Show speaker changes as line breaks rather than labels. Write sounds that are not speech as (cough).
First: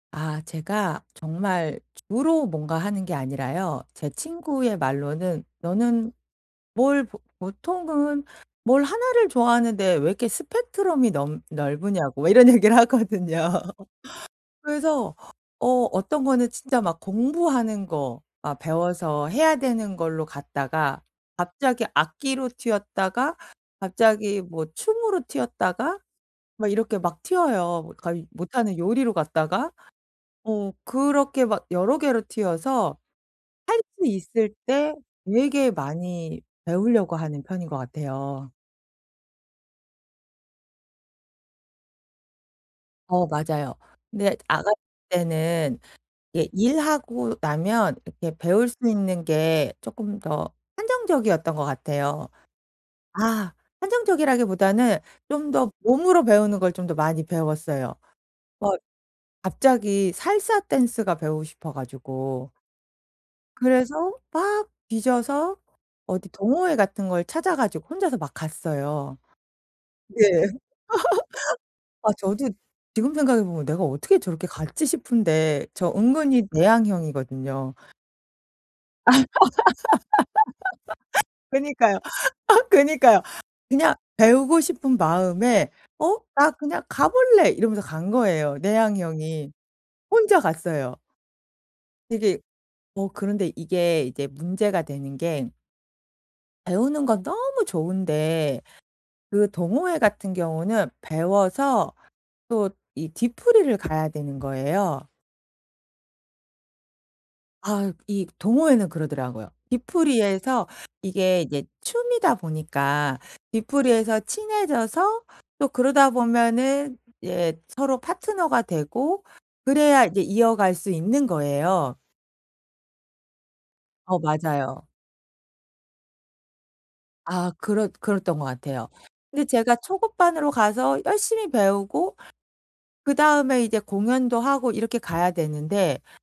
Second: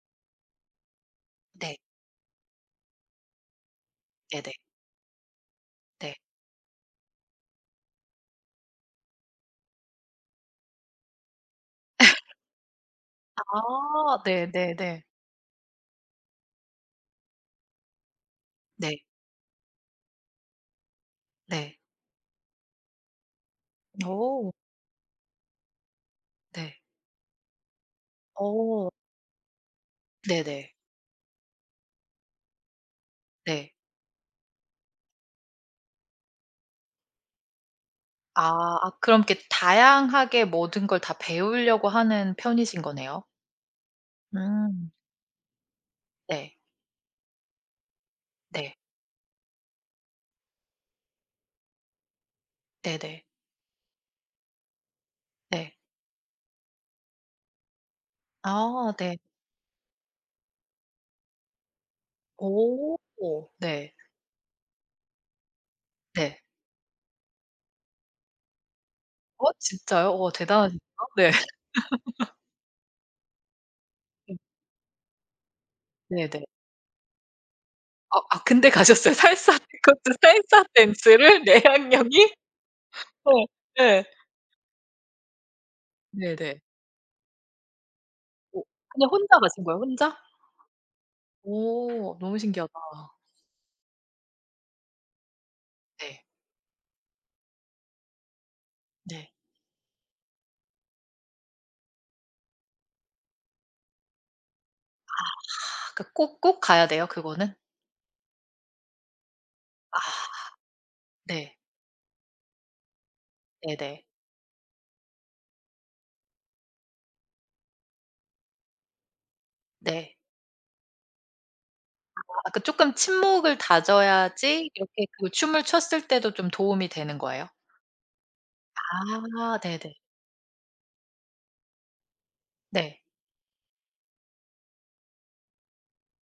아 제가
네.
정말 주로 뭔가 하는 게 아니라요 제
네네.
친구의 말로는 너는
네.
뭘 보 보통은 뭘 하나를 좋아하는데 왜 이렇게 스펙트럼이 넓 넓으냐고 왜
(laughs)
이런 얘기를 하거든요.
아. 네네네.
그래서 어 어떤 거는 진짜 막 공부하는 거 아
네.
배워서 해야 되는 걸로 갔다가
네.
갑자기 악기로 튀었다가 갑자기
어.
뭐 춤으로 튀었다가 막
네.
이렇게 막 튀어요. 거의 못하는
어.
요리로 갔다가 어
네네.
그렇게 막 여러 개로 튀어서
네.
할 수 있을 때 되게 많이 배우려고 하는 편인 것 같아요.
아. 아 그럼 이렇게 다양하게 모든 걸 다 배우려고 하는 편이신 거네요?
어 맞아요. 근데 아가씨
음.
때는 이게
네.
일하고 나면 이렇게 배울
네.
수 있는 게 쪼끔 더 한정적이었던 것 같아요.
네네.
아 한정적이라기보다는 좀 더
네.
몸으로 배우는 걸 좀 더 많이 배웠어요. 어
아. 네.
갑자기 살사 댄스가 배우고 싶어 가지고.
오. 네.
그래서 막 뒤져서 어디
네.
동호회 같은 걸 찾아 가지고 혼자서 막 갔어요.
어? 진짜요?
네.
어
(laughs)
대단하시 (unintelligible) 네.
아
(laughs)
저도 지금 생각해보면 내가 어떻게
음.
저렇게 갔지 싶은데 저
네네.
은근히 내향형이거든요.
어 아 근데 가셨어요? 살사를 그것도 살사
(laughs)
댄스를?
그니까요.
내향형이?
아 그니까요.
어.
그냥
예.
배우고 싶은 마음에 어 '나
네네.
그냥 가 볼래.' 이러면서 간 거예요
어 그냥 혼자
내향형이.
가신 거예요 혼자?
혼자 갔어요.
오. 너무
되게
신기하다.
어 그런데 이게 이제 문제가 되는 게
네.
배우는 건 너무 좋은데
네.
그 동호회 같은 경우는 배워서 또 이 뒷풀이를 가야 되는 거예요.
아 하. 그 꼭 꼭 가야 돼요 그거는?
아 이 동호회는 그러더라고요.
아.
뒷풀이에서 이게
네.
이제 춤이다 보니까
네네.
뒷풀이에서 친해져서 또 그러다 보면은 예 서로 파트너가 되고 그래야
네.
이제 이어갈 수 있는 거예요.
아 그 쪼끔 친목을
어
다져야지
맞아요.
이렇게 그 춤을 췄을 때도 좀 도움이 되는 거예요?
아 그렇 그랬던 것 같아요. 근데
아.
제가
네네.
초급반으로 가서 열심히 배우고
네.
그다음에 이제 공연도 하고 이렇게 가야 되는데